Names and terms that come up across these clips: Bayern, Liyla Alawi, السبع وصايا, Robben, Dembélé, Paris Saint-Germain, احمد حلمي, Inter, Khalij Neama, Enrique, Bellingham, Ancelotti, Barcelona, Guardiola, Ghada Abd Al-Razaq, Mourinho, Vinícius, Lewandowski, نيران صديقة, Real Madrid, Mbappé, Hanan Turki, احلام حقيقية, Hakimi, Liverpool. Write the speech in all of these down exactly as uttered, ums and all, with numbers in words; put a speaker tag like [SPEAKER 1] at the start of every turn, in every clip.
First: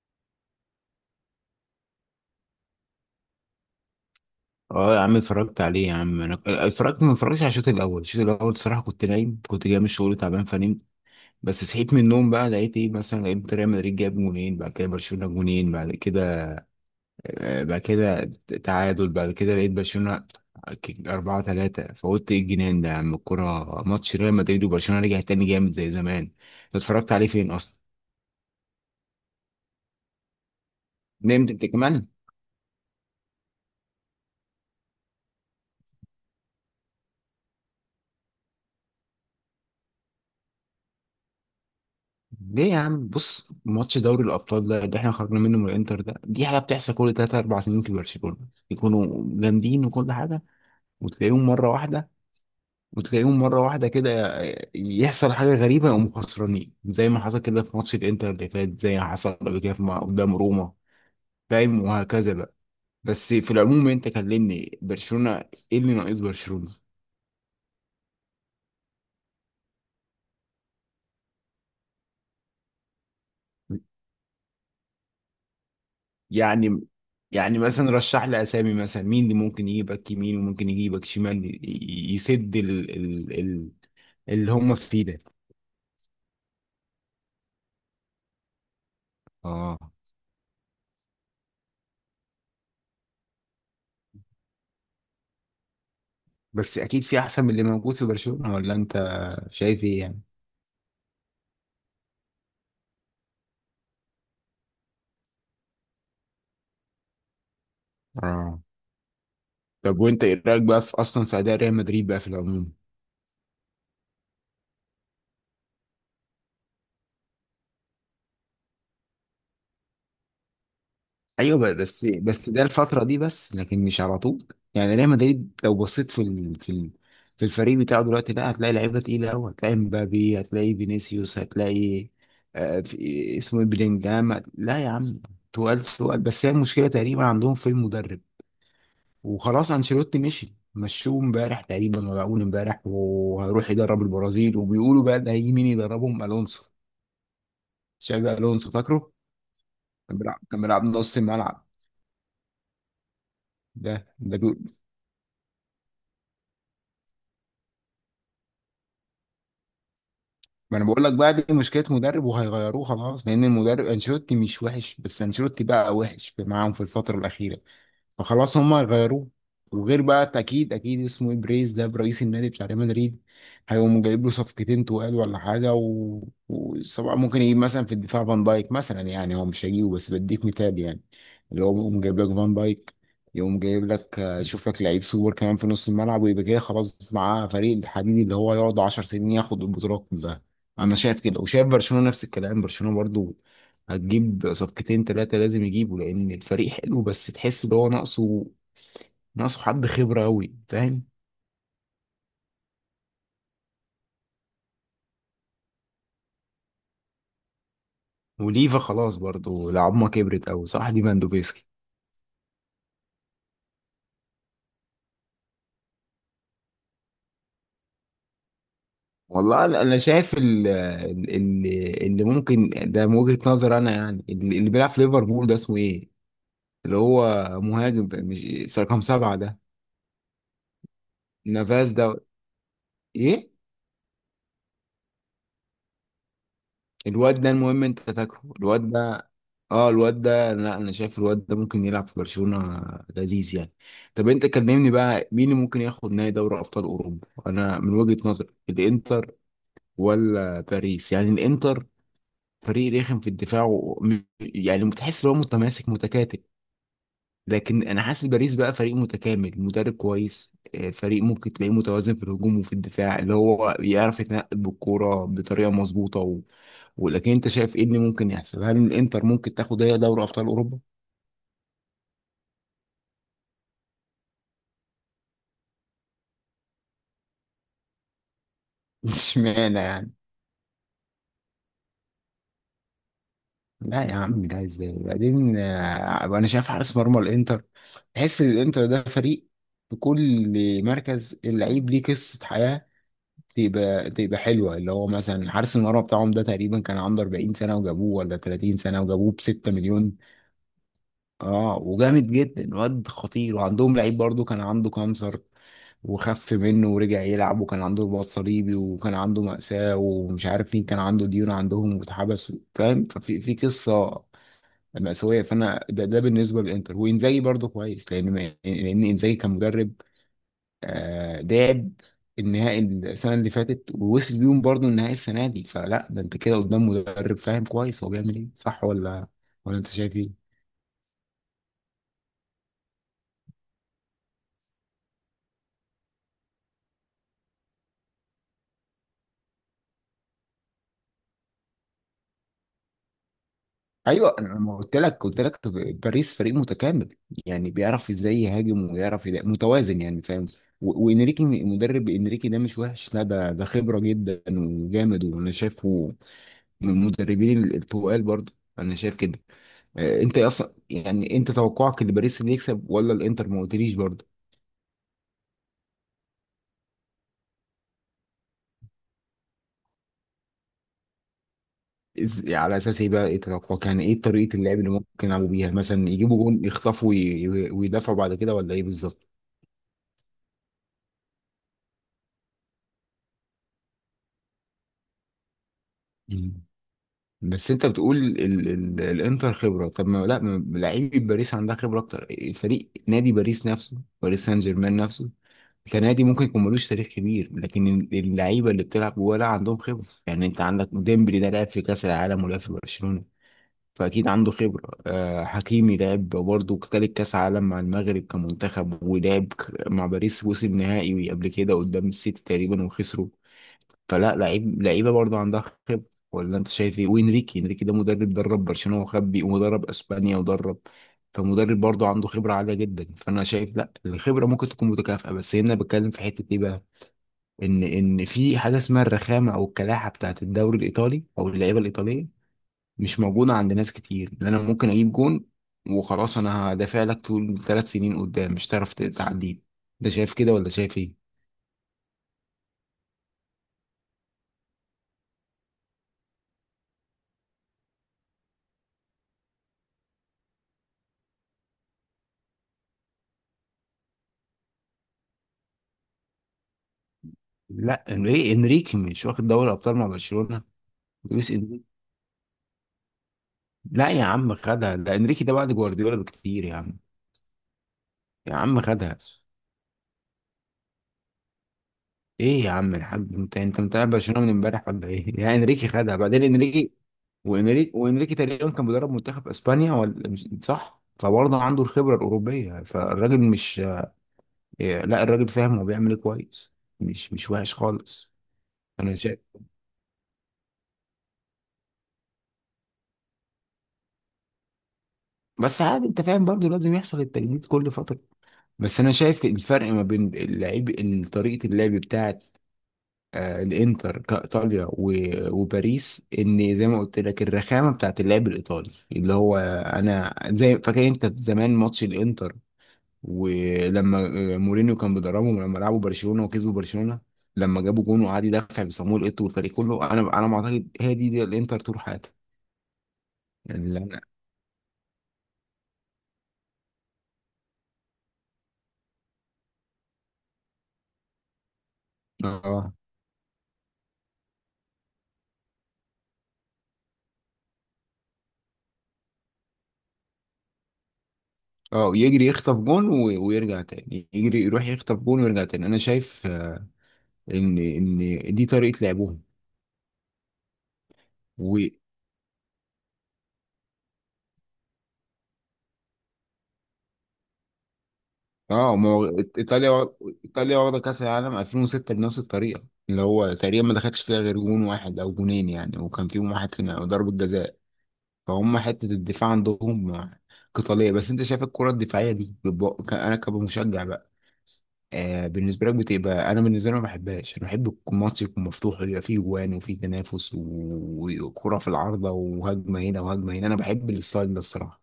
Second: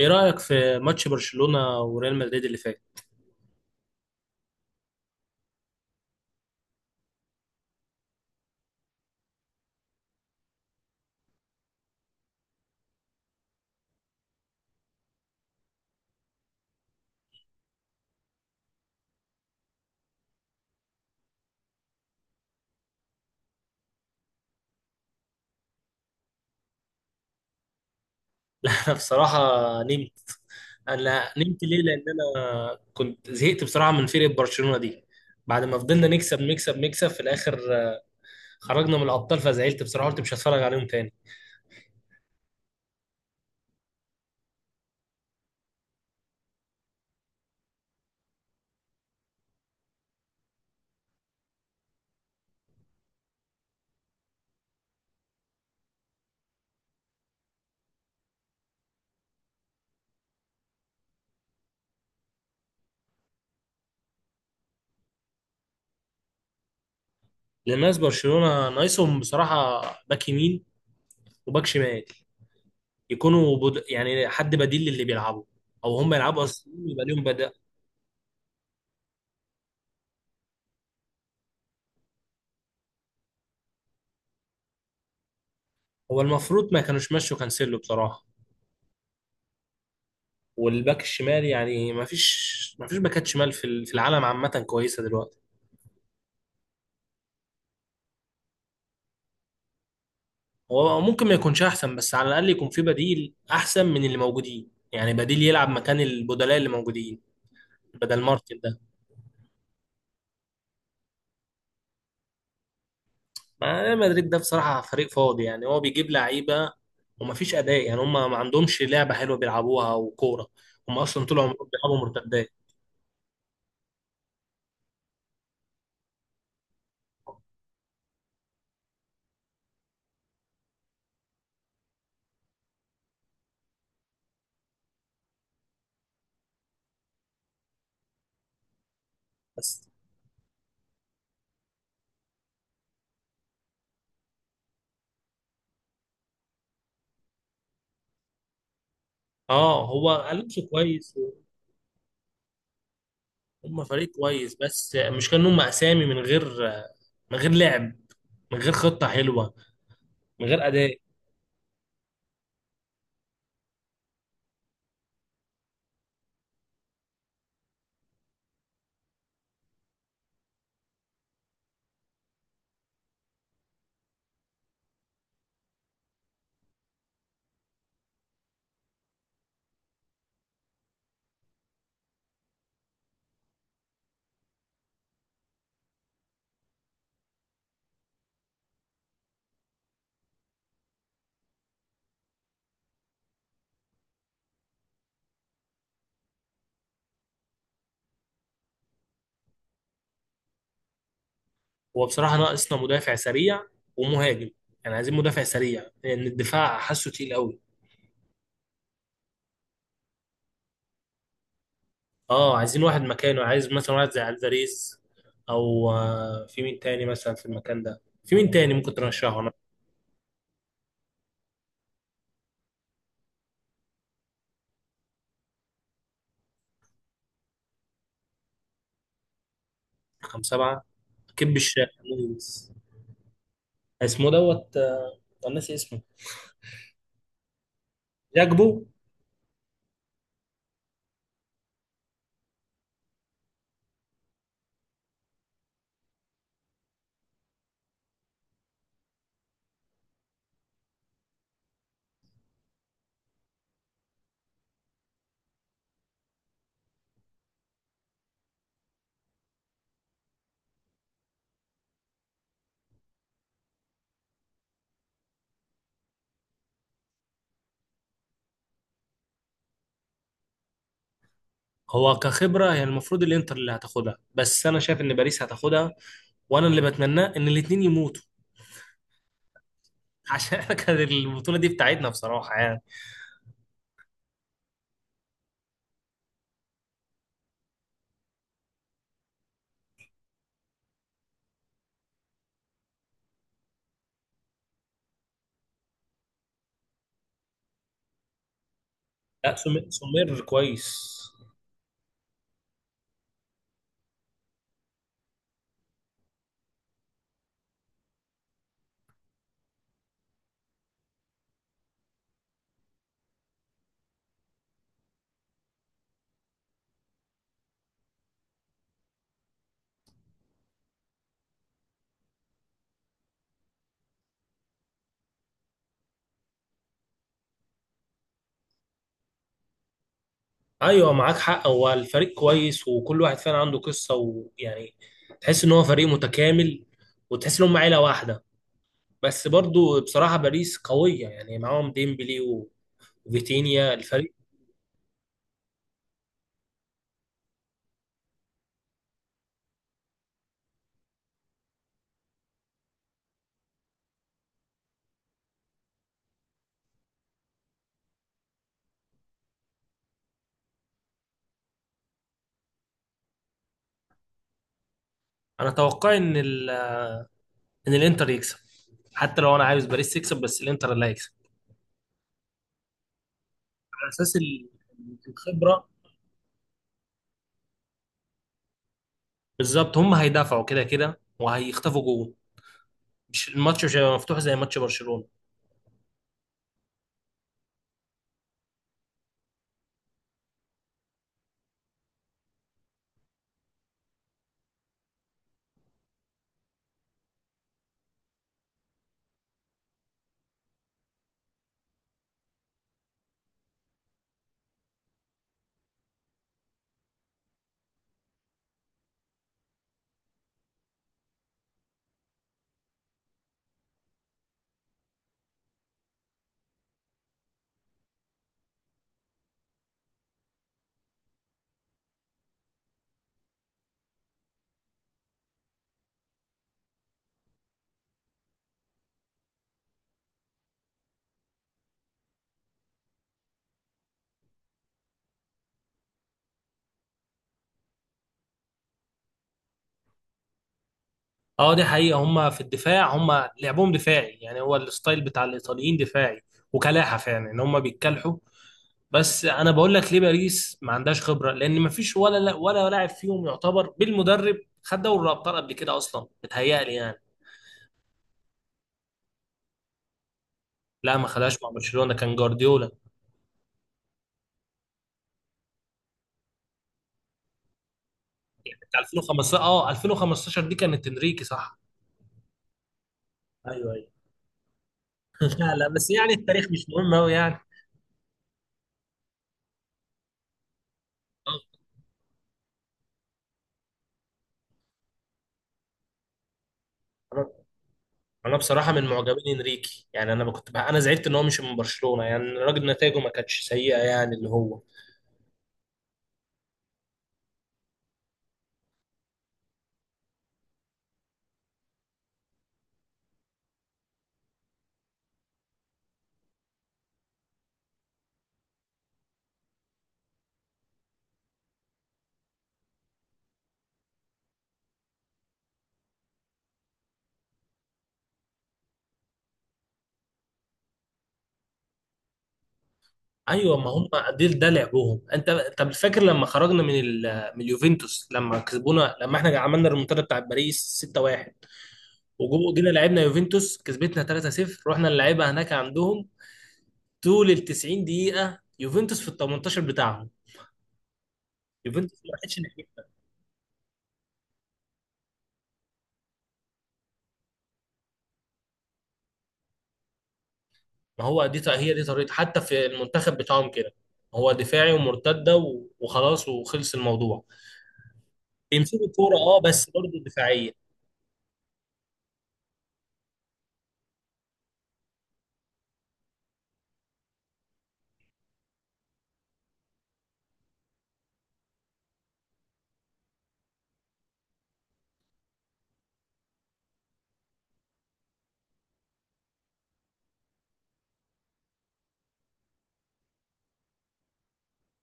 [SPEAKER 1] ايه رأيك في ماتش برشلونة وريال مدريد اللي فات؟
[SPEAKER 2] اه يا عم اتفرجت عليه يا عم انا اتفرجت ما اتفرجتش على الشوط الاول الشوط الاول الصراحه كنت نايم، كنت جاي من الشغل تعبان فنمت. بس صحيت من النوم بقى لقيت ايه، مثلا لقيت ريال مدريد جاب جونين بعد كده برشلونه جونين بعد كده، آه، بعد كده تعادل، بعد كده لقيت برشلونه أربعة تلاتة. فقلت ايه الجنان ده يا عم، الكورة ماتش ريال مدريد وبرشلونة رجع تاني جامد زي زمان. أنت اتفرجت عليه فين أصلا؟
[SPEAKER 1] انا بصراحة نمت. انا
[SPEAKER 2] نمت
[SPEAKER 1] نمت
[SPEAKER 2] أنت
[SPEAKER 1] ليه؟ لان
[SPEAKER 2] كمان؟
[SPEAKER 1] انا كنت زهقت بصراحة من فرقة برشلونة دي. بعد ما فضلنا نكسب نكسب نكسب في الاخر آه، خرجنا من الابطال فزعلت بصراحة، قلت مش هتفرج عليهم تاني.
[SPEAKER 2] ليه يا عم؟ بص، ماتش دوري الابطال ده اللي احنا خرجنا منه من الانتر ده، دي حاجه بتحصل كل تلات اربع سنين في برشلونه، يكونوا جامدين وكل حاجه، وتلاقيهم مره واحده وتلاقيهم مره واحده كده يحصل حاجه غريبه يقوموا خسرانين زي ما حصل كده في ماتش الانتر اللي فات، زي ما حصل قبل كده في- قدام روما، فاهم؟ وهكذا بقى. بس في العموم، انت كلمني برشلونه، ايه اللي ناقص برشلونه؟
[SPEAKER 1] لأن ناس برشلونة ناقصهم بصراحة باك يمين وباك شمال، يكونوا بد... يعني حد بديل للي بيلعبوا، او هم يلعبوا اصلا
[SPEAKER 2] يعني
[SPEAKER 1] يبقى ليهم بدأ.
[SPEAKER 2] يعني مثلا رشح لي اسامي، مثلا مين اللي ممكن يجيبك يمين وممكن يجيبك شمال، ي- ي- يسد ال ال ال اللي هم فيه ده.
[SPEAKER 1] هو المفروض ما كانوش مشوا كانسيلو بصراحة.
[SPEAKER 2] اه.
[SPEAKER 1] والباك الشمال يعني ما فيش ما فيش باكات شمال في ال- في العالم عامة كويسة دلوقتي.
[SPEAKER 2] بس اكيد في احسن من اللي موجود في برشلونة، ولا انت شايف ايه يعني؟
[SPEAKER 1] هو ممكن ما يكونش احسن، بس على الاقل يكون في بديل احسن من اللي موجودين، يعني بديل يلعب مكان البدلاء اللي موجودين بدل مارتن
[SPEAKER 2] اه.
[SPEAKER 1] ده.
[SPEAKER 2] طب وانت ايه رايك بقى في اصلا في اداء ريال مدريد بقى في العموم؟
[SPEAKER 1] ما ريال مدريد ده بصراحة فريق فاضي، يعني هو بيجيب لعيبة وما فيش اداء، يعني هم ما عندهمش لعبة حلوة بيلعبوها وكورة. هم اصلا طول عمرهم
[SPEAKER 2] ايوه، ب- بس
[SPEAKER 1] بيلعبوا
[SPEAKER 2] بس
[SPEAKER 1] مرتدات.
[SPEAKER 2] ده الفتره دي بس، لكن مش على طول. يعني ريال مدريد لو بصيت في ال... في ال... في الفريق بتاعه دلوقتي، لا هتلاقي لعيبه تقيله قوي، هتلاقي مبابي هتلاقي فينيسيوس هتلاقي آه في اسمه إيه، بلينجهام. لا يا عم تقال تقال، بس هي المشكله تقريبا عندهم في المدرب، وخلاص
[SPEAKER 1] بس
[SPEAKER 2] انشيلوتي مشي مشوه امبارح تقريبا ولا اول امبارح، وهيروح يدرب البرازيل، وبيقولوا بقى ده هيجي مين يدربهم؟ الونسو، شابي الونسو فاكره؟
[SPEAKER 1] اه
[SPEAKER 2] كان
[SPEAKER 1] هو
[SPEAKER 2] بيلعب كان
[SPEAKER 1] الونسو
[SPEAKER 2] بيلعب
[SPEAKER 1] كويس.
[SPEAKER 2] نص الملعب.
[SPEAKER 1] هم
[SPEAKER 2] ده
[SPEAKER 1] فريق
[SPEAKER 2] ده
[SPEAKER 1] كويس، بس مش كأنهم اسامي من غير، من غير لعب، من غير خطة حلوة، من غير
[SPEAKER 2] ما انا
[SPEAKER 1] أداء.
[SPEAKER 2] بقول لك بقى، دي مشكله مدرب وهيغيروه خلاص، لان المدرب انشيلوتي مش وحش، بس انشيلوتي بقى وحش في معاهم في الفتره الاخيره، فخلاص هما غيروه. وغير بقى، اكيد اكيد اسمه ايه، بريز ده برئيس النادي بتاع ريال مدريد، هيقوم جايب له صفقتين تقال ولا حاجه و... وسواء ممكن يجيب مثلا في الدفاع فان دايك مثلا، يعني هو مش هيجيبه بس بديك مثال يعني، اللي هو يقوم جايب لك فان دايك، يقوم جايب لك آه، يشوف لك لعيب سوبر كمان في نص الملعب، ويبقى كده خلاص معاه فريق الحديد اللي هو يقعد 10 سنين ياخد البطولات كلها. انا شايف كده، وشايف برشلونه نفس الكلام، برشلونه برضو هتجيب صفقتين ثلاثة، لازم يجيبوا لأن الفريق حلو بس تحس إن هو ناقصه، ناقصه حد خبرة أوي فاهم.
[SPEAKER 1] هو بصراحة ناقصنا مدافع سريع ومهاجم، يعني عايزين مدافع سريع لأن الدفاع حاسه تقيل قوي.
[SPEAKER 2] وليفا خلاص برضه العظمة كبرت أوي صح، ليفاندوفسكي.
[SPEAKER 1] اه عايزين واحد مكانه، عايز مثلا واحد زي الفاريز، أو آه، في مين تاني مثلا في المكان ده؟ في مين تاني ممكن ترشحه أنا؟
[SPEAKER 2] والله أنا أنا شايف ال- ال- ال- اللي ممكن ده من وجهة نظر أنا يعني، اللي اللي بيلعب في ليفربول ده اسمه إيه؟ اللي هو مهاجم، مش رقم سبعة ده
[SPEAKER 1] رقم سبعة، كب
[SPEAKER 2] نافاز
[SPEAKER 1] الشاحن.
[SPEAKER 2] ده؟ إيه؟
[SPEAKER 1] اسمه دوت آه، أنا ناسي اسمه.
[SPEAKER 2] الواد ده، المهم انت فاكره
[SPEAKER 1] جاكبو.
[SPEAKER 2] الواد ده. اه الواد ده، لا انا شايف الواد ده ممكن يلعب في برشلونة، لذيذ يعني. طب انت كلمني بقى، مين اللي ممكن ياخد نهائي دوري ابطال اوروبا؟ انا من وجهة نظري الانتر ولا باريس، يعني الانتر فريق رخم في الدفاع و... م- يعني متحس ان هو متماسك متكاتل، لكن انا حاسس باريس بقى فريق متكامل، مدرب كويس، آه، فريق ممكن تلاقيه متوازن في الهجوم وفي الدفاع، اللي هو يعرف يتنقل بالكوره بطريقه مظبوطه. ولكن انت شايف ايه اللي ممكن يحصل؟ هل الانتر ممكن تاخد هي دوري ابطال اوروبا؟
[SPEAKER 1] هو كخبرة هي المفروض الانتر اللي هتاخدها، بس انا شايف ان باريس هتاخدها. وانا اللي بتمناه ان الاتنين يموتوا.
[SPEAKER 2] اشمعنى يعني؟
[SPEAKER 1] عشان احنا كانت البطولة دي بتاعتنا بصراحة يعني.
[SPEAKER 2] لا يا عم، ده ازاي؟ بعدين آه، انا شايف حارس مرمى الانتر، تحس ان الانتر ده فريق في كل مركز اللعيب ليه قصة حياة، تبقى تبقى حلوة، اللي هو مثلا حارس المرمى بتاعهم ده تقريبا كان عنده 40 سنة وجابوه، ولا 30 سنة وجابوه ب
[SPEAKER 1] لا
[SPEAKER 2] 6
[SPEAKER 1] سمير،
[SPEAKER 2] مليون.
[SPEAKER 1] سمير كويس.
[SPEAKER 2] اه. وجامد جدا، واد خطير، وعندهم لعيب برضو كان عنده كانسر وخف منه ورجع يلعب، وكان عنده رباط صليبي، وكان عنده مأساة، ومش عارف مين كان عنده ديون عندهم واتحبس فاهم، ففي في قصة مأساوية. فأنا ده, ده بالنسبة للإنتر. وإنزاجي برضو كويس، لأن ما- لأن إنزاجي كان مدرب، آه لعب النهائي السنة اللي فاتت، ووصل بيهم برضو النهائي السنة دي، فلا ده أنت كده قدام مدرب فاهم كويس هو بيعمل إيه، صح ولا ولا أنت شايف إيه؟
[SPEAKER 1] ايوه معاك حق، هو الفريق كويس وكل واحد فعلا عنده قصه، ويعني تحس ان هو فريق متكامل وتحس ان هم عيله واحده. بس برضو بصراحه باريس قويه، يعني معاهم ديمبلي و- وفيتينيا الفريق.
[SPEAKER 2] ايوه، انا ما قلت لك، قلت لك باريس فريق متكامل يعني بيعرف ازاي يهاجم ويعرف يدا- متوازن يعني فاهم، و- وانريكي مدرب، انريكي ده مش وحش، لا ده ده خبره جدا وجامد، وانا شايفه من المدربين ال- التقال برضه. انا شايف كده. آه، انت اصلا يعني انت توقعك ان باريس اللي يكسب ولا الانتر؟ ما قلتليش برضه.
[SPEAKER 1] انا اتوقع ان ال... ان الانتر يكسب. حتى لو انا عاوز باريس تكسب، بس الانتر اللي هيكسب.
[SPEAKER 2] إز- على اساس ايه بقى؟ ايه توقعك يعني؟
[SPEAKER 1] على
[SPEAKER 2] ايه
[SPEAKER 1] اساس
[SPEAKER 2] طريقه
[SPEAKER 1] ال-
[SPEAKER 2] اللعب اللي ممكن يلعبوا بيها؟
[SPEAKER 1] الخبره.
[SPEAKER 2] مثلا يجيبوا جون يخطفوا وي- وي- ويدافعوا بعد كده ولا ايه بالظبط؟
[SPEAKER 1] بالظبط هم هيدافعوا كده كده وهيخطفوا جول. مش الماتش مش هيبقى مفتوح زي ماتش برشلونه.
[SPEAKER 2] بس انت بتقول ال ال الانتر خبره؟ طب ما لا ما- لعيبه باريس عندها خبره اكتر. فريق نادي باريس نفسه، باريس سان جيرمان نفسه كنادي ممكن يكون ملوش تاريخ كبير، لكن ال- اللعيبه اللي بتلعب جوه لا عندهم خبره. يعني انت عندك ديمبلي ده لعب في كاس العالم ولعب في برشلونه فاكيد عنده خبره. آه حكيمي لعب برضه تالت كاس عالم مع المغرب كمنتخب ولعب ك- مع باريس، وصل نهائي قبل كده قدام السيتي تقريبا وخسروا. فلا لعيب، لعيبه برضه عندها خبره، ولا انت شايف ايه؟ وانريكي، انريكي ده مدرب درب برشلونه وخبي، ومدرب اسبانيا ودرب. فمدرب برضه عنده خبره عاليه جدا، فانا شايف لا الخبره ممكن تكون متكافئه، بس هنا بتكلم في حته ايه بقى، ان ان في حاجه اسمها الرخامه او الكلاحه بتاعت الدوري الايطالي او اللعيبه الايطاليه مش موجوده عند ناس كتير، لان انا ممكن اجيب جون وخلاص، انا هدافع لك طول ثلاث سنين قدام مش هتعرف تعديه. ده شايف كده ولا شايف ايه؟
[SPEAKER 1] اه دي حقيقة، هم في الدفاع هم لعبهم دفاعي، يعني هو الستايل بتاع الإيطاليين دفاعي. وكلاحة فعلا ان هم بيتكلحوا. بس انا بقول لك ليه باريس ما عندهاش خبرة، لان ما فيش ولا ولا لاعب فيهم يعتبر بالمدرب. خد دوري الابطال قبل كده اصلا بتهيألي يعني.
[SPEAKER 2] لا انريكي، انريكي مش واخد دوري ابطال مع برشلونه؟
[SPEAKER 1] لا ما
[SPEAKER 2] لويس
[SPEAKER 1] خدهاش مع
[SPEAKER 2] انريكي.
[SPEAKER 1] برشلونة، كان جوارديولا
[SPEAKER 2] لا يا عم خدها، ده انريكي ده بعد جوارديولا بكتير يا عم، يا عم
[SPEAKER 1] بتاع
[SPEAKER 2] خدها.
[SPEAKER 1] ألفين وخمستاشر. اه ألفين وخمستاشر دي كانت انريكي، صح.
[SPEAKER 2] ايه يا عم الحاج؟ انت انت
[SPEAKER 1] ايوه،
[SPEAKER 2] متابع
[SPEAKER 1] ايوه.
[SPEAKER 2] برشلونه من امبارح ولا ايه؟ يا
[SPEAKER 1] لا، لا،
[SPEAKER 2] انريكي
[SPEAKER 1] بس
[SPEAKER 2] خدها
[SPEAKER 1] يعني
[SPEAKER 2] بعدين
[SPEAKER 1] التاريخ مش
[SPEAKER 2] انريكي.
[SPEAKER 1] مهم قوي يعني.
[SPEAKER 2] وانريكي وانريكي تقريبا كان بيدرب منتخب اسبانيا ولا مش صح؟ فبرضه عنده الخبره الاوروبيه، فالراجل مش إيه، لا الراجل فاهم هو بيعمل ايه كويس، مش مش
[SPEAKER 1] آه.
[SPEAKER 2] وحش خالص.
[SPEAKER 1] انا بصراحه من
[SPEAKER 2] انا شايف
[SPEAKER 1] معجبين انريكي، يعني انا كنت بقى، انا زعلت ان هو مش من برشلونه، يعني الراجل نتائجه ما كانتش سيئه، يعني اللي هو.
[SPEAKER 2] بس عادي انت فاهم برضه لازم يحصل التجديد كل فتره، بس انا شايف الفرق ما بين اللعيب طريقه اللعب بتاعه، آه، الانتر كايطاليا و- وباريس، ان زي ما قلت لك الرخامه بتاعت اللعب الايطالي، اللي هو انا زي فاكر انت زمان ماتش الانتر ولما آه، مورينيو كان بيدربهم لما لعبوا برشلونه وكسبوا برشلونه، لما جابوا جون وقعد يدافع بصامويل ايتو والفريق كله، انا انا ما اعتقد هي دي, دي الانتر طول حياتها،
[SPEAKER 1] ايوه
[SPEAKER 2] يعني
[SPEAKER 1] ما
[SPEAKER 2] اللي
[SPEAKER 1] هم،
[SPEAKER 2] انا.
[SPEAKER 1] ده ده لعبهم انت. طب فاكر لما خرجنا من ال... من اليوفنتوس؟ لما كسبونا، لما احنا عملنا الريمونتادا بتاع باريس ستة واحد، وجينا
[SPEAKER 2] اه
[SPEAKER 1] لعبنا يوفنتوس كسبتنا ثلاثة صفر، رحنا نلعبها هناك عندهم. طول ال تسعين دقيقه يوفنتوس في ال ثمانية عشر بتاعهم،
[SPEAKER 2] اه
[SPEAKER 1] يوفنتوس ما
[SPEAKER 2] يجري
[SPEAKER 1] راحتش.
[SPEAKER 2] يخطف جون و- ويرجع تاني يجري يروح يخطف جون ويرجع تاني، انا شايف آه، ان ان دي طريقه لعبهم.
[SPEAKER 1] ما هو دي هي دي طريقته حتى في المنتخب بتاعهم كده. هو دفاعي ومرتده و- وخلاص، وخلص الموضوع.
[SPEAKER 2] اه
[SPEAKER 1] بيمسكوا
[SPEAKER 2] ما هو
[SPEAKER 1] الكوره اه، بس
[SPEAKER 2] ايطاليا وا-
[SPEAKER 1] برضه دفاعيه.
[SPEAKER 2] ايطاليا واخده كاس العالم الفين وستة بنفس الطريقه، اللي هو تقريبا ما دخلش فيها غير جون واحد او جونين يعني، وكان فيهم واحد في ضربه جزاء، فهم حته الدفاع عندهم قتاليه. بس انت شايف الكره الدفاعيه دي بتبقى- ك- انا كمشجع بقى آه بالنسبه لك بتبقى، انا بالنسبه لي ما بحبهاش، انا بحب يكون الماتش يكون مفتوح ويبقى فيه جوان وفيه تنافس و- وكره في العارضه وهجمه هنا وهجمه هنا، انا بحب الستايل ده الصراحه.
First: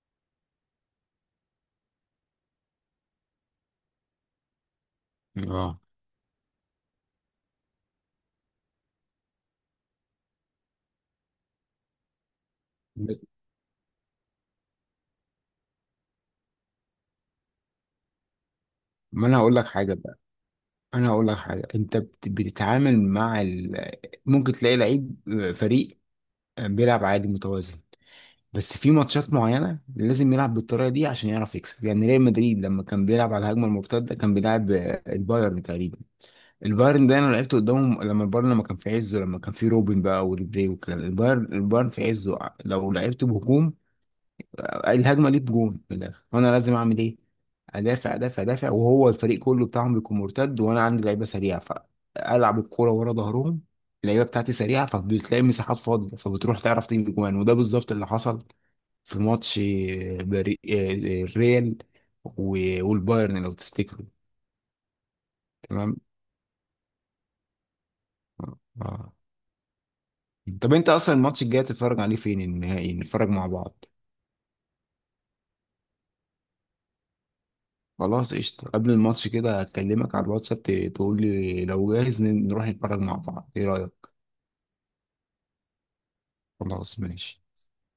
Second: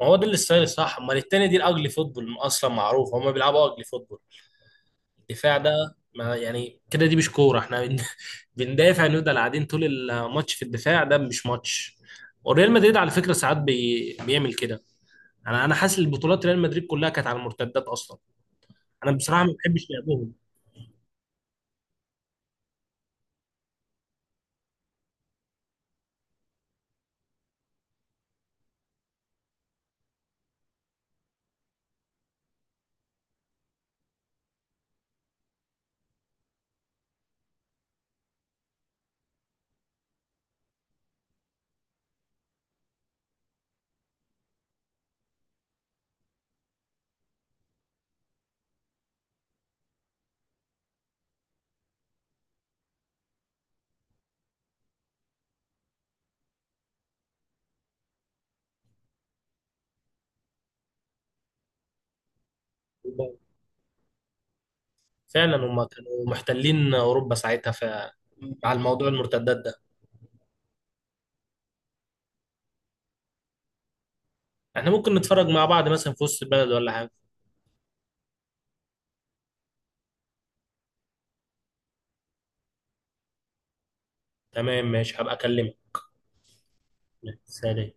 [SPEAKER 1] ما هو ده الستايل الصح، امال التاني دي الاجلي فوتبول، اصلا معروف هم بيلعبوا اجلي فوتبول. الدفاع
[SPEAKER 2] اه
[SPEAKER 1] ده ما يعني كده دي مش كوره، احنا بن- بندافع، نفضل قاعدين طول الماتش في الدفاع، ده مش ماتش. وريال مدريد على فكره ساعات بي... بيعمل كده. انا انا حاسس البطولات ريال مدريد كلها كانت على المرتدات اصلا. انا
[SPEAKER 2] ما انا
[SPEAKER 1] بصراحه ما
[SPEAKER 2] هقول لك
[SPEAKER 1] بحبش
[SPEAKER 2] حاجه،
[SPEAKER 1] لعبهم.
[SPEAKER 2] انا اقول لك حاجه، انت بت- بتتعامل مع ال... ممكن تلاقي لعيب آه، فريق آه، بيلعب عادي متوازن، بس في ماتشات معينه لازم يلعب بالطريقه دي عشان يعرف يكسب، يعني ريال مدريد لما كان بيلعب على الهجمه المرتده كان بيلعب آه، البايرن تقريبا. البايرن ده انا لعبت قدامهم لما البايرن لما كان في عزه لما كان في روبن بقى وريبري والكلام ده. البايرن البايرن في عزه لو لعبت بهجوم الهجمه ليك جون من الاخر، وانا لازم اعمل ايه؟ ادافع ادافع ادافع، وهو الفريق كله بتاعهم بيكون مرتد، وانا عندي لعيبه سريعه فالعب الكوره ورا ظهرهم، اللعيبه بتاعتي سريعه فبتلاقي مساحات فاضيه فبتروح تعرف تجيب جوان، وده بالظبط اللي حصل في ماتش بري... الريال و- والبايرن لو تفتكروا.
[SPEAKER 1] فعلا هم
[SPEAKER 2] تمام.
[SPEAKER 1] كانوا محتلين اوروبا ساعتها ف
[SPEAKER 2] آه.
[SPEAKER 1] على الموضوع
[SPEAKER 2] آه.
[SPEAKER 1] المرتدات ده.
[SPEAKER 2] طب انت اصلا الماتش الجاي هتتفرج عليه فين؟ النهائي نتفرج مع بعض؟
[SPEAKER 1] احنا ممكن نتفرج مع بعض مثلا في وسط البلد ولا حاجه.
[SPEAKER 2] خلاص قشطة، قبل الماتش كده هكلمك على الواتساب، ت- تقول لي لو جاهز ن- نروح نتفرج مع بعض، ايه رأيك؟
[SPEAKER 1] تمام، ماشي، هبقى اكلمك.
[SPEAKER 2] خلاص ماشي.
[SPEAKER 1] سلام.